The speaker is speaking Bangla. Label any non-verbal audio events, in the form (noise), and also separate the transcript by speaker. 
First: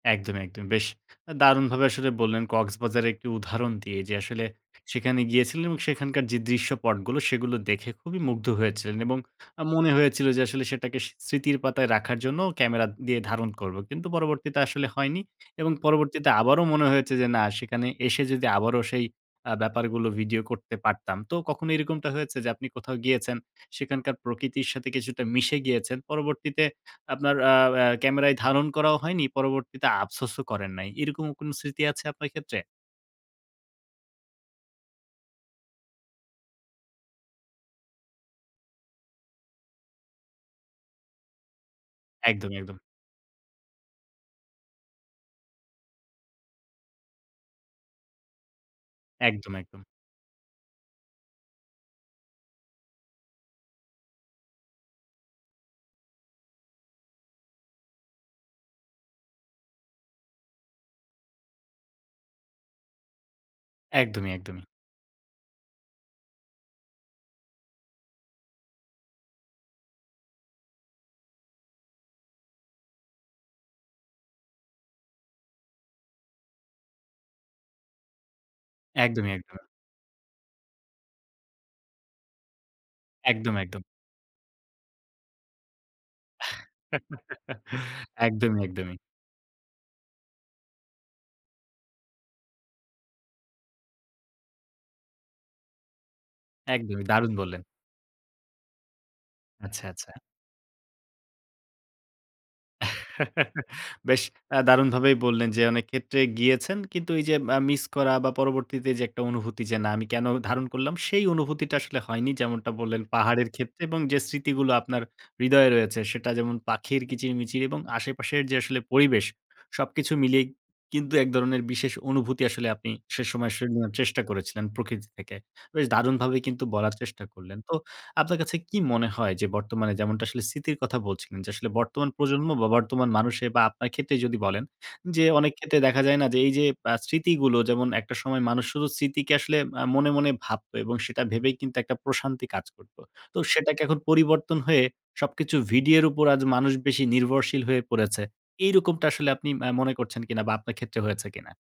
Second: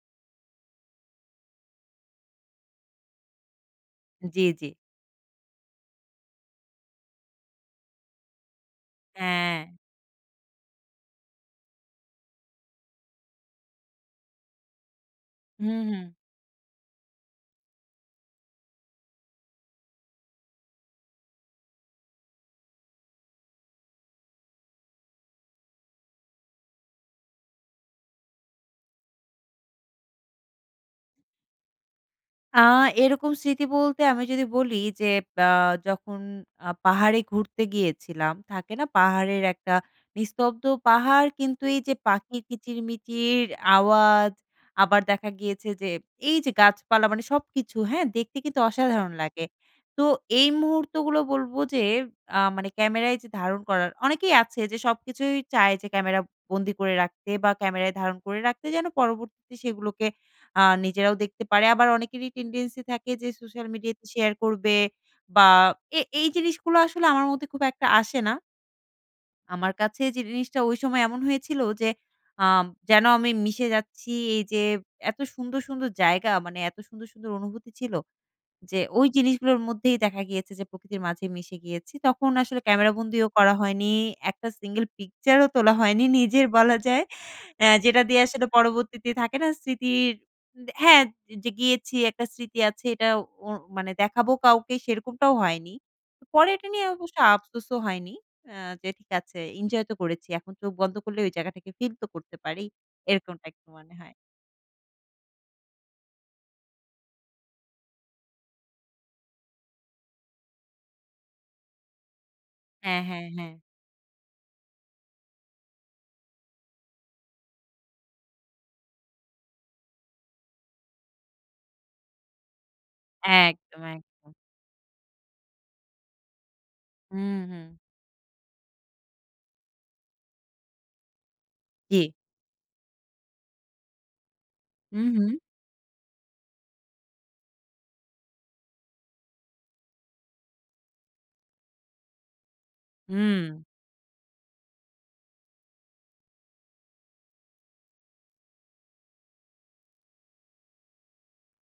Speaker 1: একদম, একদম। বেশ আ দারুণভাবে আসলে বললেন, কক্সবাজারের একটি উদাহরণ দিয়ে যে, আসলে
Speaker 2: জি, জি।
Speaker 1: সেখানে গিয়েছিলেন এবং সেখানকার যে দৃশ্যপটগুলো, সেগুলো দেখে খুবই মুগ্ধ হয়েছিলেন এবং আ
Speaker 2: হ্যাঁ।
Speaker 1: মনে হয়েছিল যে, আসলে সেটাকে স স্মৃতির পাতায় রাখার জন্য, ক্যামেরা দিয়ে ধারণ করব। কিন্তু পরবর্তীতে আসলে হয়নি এবং
Speaker 2: হুম, হুম।
Speaker 1: পরবর্তীতে আবারো মনে হয়েছে যে, "না, সেখানে এসে যদি আবারো সেই আ ব্যাপারগুলো ভিডিও করতে পারতাম।" তো কখনো এরকমটা হয়েছে যে, আপনি কোথাও গিয়েছেন, সেখানকার প্রকৃতির সাথে কিছুটা মিশে গিয়েছেন। পরবর্তীতে আপনার আ অ্যা ক্যামেরায় ধারণ করাও হয়নি, পরবর্তীতে আফসোসও করেন নাই। এরকম কোন স্মৃতি আছে আপনার
Speaker 2: আ
Speaker 1: ক্ষেত্রে?
Speaker 2: এরকম স্মৃতি বলতে আমি যদি বলি, যে আ যখন আ পাহাড়ে ঘুরতে গিয়েছিলাম। থাকে না? পাহাড়ের একটা, নিস্তব্ধ পাহাড় কিন্তু এই যে পাখির
Speaker 1: একদমই, একদম।
Speaker 2: কিচির-মিচির আওয়াজ, আবার দেখা গিয়েছে যে, এই যে গাছপালা, মানে সবকিছু। হ্যাঁ? দেখতে কিন্তু অসাধারণ লাগে।
Speaker 1: একদম, একদম।
Speaker 2: তো এই মুহূর্তগুলো বলব যে, আ মানে ক্যামেরায় যে ধারণ করার, অনেকেই আছে যে, সবকিছুই চায় যে ক্যামেরা বন্দি করে রাখতে বা ক্যামেরায় ধারণ করে রাখতে। যেন পরবর্তীতে সেগুলোকে আ নিজেরাও দেখতে পারে। আবার অনেকেরই টেনডেন্সি থাকে যে, সোশ্যাল মিডিয়াতে
Speaker 1: একদমই,
Speaker 2: শেয়ার
Speaker 1: একদমই।
Speaker 2: করবে বা এ এই জিনিসগুলো আসলে আমার মধ্যে খুব একটা আসে না আমার কাছে যে জিনিসটা ওই সময় এমন হয়েছিল যে, আম যেন আমি মিশে যাচ্ছি এই যে এত সুন্দর, সুন্দর জায়গা, মানে এত সুন্দর, সুন্দর অনুভূতি ছিল। যে, ওই
Speaker 1: একদমই,
Speaker 2: জিনিসগুলোর
Speaker 1: একদম।
Speaker 2: মধ্যেই দেখা গিয়েছে যে, প্রকৃতির মাঝে মিশে গিয়েছি। তখন আসলে ক্যামেরা বন্দিও করা
Speaker 1: একদম, একদম।
Speaker 2: হয়নি, একটা সিঙ্গল পিকচারও তোলা হয়নি নিজের বলা যায়।
Speaker 1: (laughs)
Speaker 2: অ্যা যেটা দিয়ে আসলে
Speaker 1: একদমই, একদমই।
Speaker 2: পরবর্তীতে থাকে না? স্মৃতির হ্যাঁ, যে গিয়েছি একটা স্মৃতি আছে, এটা ও মানে দেখাবো কাউকে, সেরকমটাও হয়নি। পরে এটা নিয়ে
Speaker 1: একদমই।
Speaker 2: অবশ্য
Speaker 1: দারুণ বললেন।
Speaker 2: আফসোসও হয়নি। আ যে, "ঠিক আছে,
Speaker 1: আচ্ছা,
Speaker 2: এনজয় তো
Speaker 1: আচ্ছা।
Speaker 2: করেছি এখন চোখ বন্ধ করলে, ওই জায়গাটাকে ফিল তো করতে পারি।" এরকমটা
Speaker 1: (chuckles)
Speaker 2: একটু মনে হয়।
Speaker 1: বেশ আ দারুণভাবেই বললেন। যে, অনেক ক্ষেত্রে গিয়েছেন কিন্তু এই যে, আ মিস করা বা পরবর্তীতে যে একটা অনুভূতি যে, "না, আমি কেন ধারণ করলাম?" সেই অনুভূতিটা আসলে হয়নি, যেমনটা
Speaker 2: হ্যাঁ,
Speaker 1: বললেন
Speaker 2: হ্যাঁ,
Speaker 1: পাহাড়ের
Speaker 2: হ্যাঁ।
Speaker 1: ক্ষেত্রে এবং যে স্মৃতিগুলো আপনার হৃদয়ে রয়েছে, সেটা যেমন পাখির কিচির-মিচির এবং আশেপাশের যে আসলে পরিবেশ, সবকিছু মিলিয়ে কিন্তু এক ধরনের বিশেষ অনুভূতি আসলে আপনি সে সময় (unintelligible)
Speaker 2: একদম,
Speaker 1: নেয়ার চেষ্টা
Speaker 2: একদম
Speaker 1: করেছিলেন, প্রকৃতি থেকে। বেশ দারুণভাবে কিন্তু বলার চেষ্টা
Speaker 2: হুম,
Speaker 1: করলেন।
Speaker 2: হুম।
Speaker 1: তো আপনার কাছে কি মনে হয়? যে, বর্তমানে যেমনটা আসলে স্মৃতির কথা বলছিলেন যে, আসলে বর্তমান
Speaker 2: জি।
Speaker 1: প্রজন্ম বা বর্তমান মানুষে বা আপনার ক্ষেত্রে যদি বলেন।
Speaker 2: হুম,
Speaker 1: যে
Speaker 2: হুম।
Speaker 1: অনেক ক্ষেত্রে দেখা যায় না? যে, এই যে আ স্মৃতিগুলো। যেমন একটা সময় মানুষ শুধু স্মৃতিকে আসলে আ মনে, মনে ভাবত এবং সেটা ভেবেই কিন্তু একটা প্রশান্তি কাজ করত। তো
Speaker 2: হুম।
Speaker 1: সেটাকে এখন পরিবর্তন হয়ে, সবকিছু ভিডিওর উপর আজ মানুষ বেশি নির্ভরশীল হয়ে পড়েছে। এইরকমটা আসলে আপনি আ মনে করছেন কিনা বা আপনার ক্ষেত্রে হয়েছে কিনা?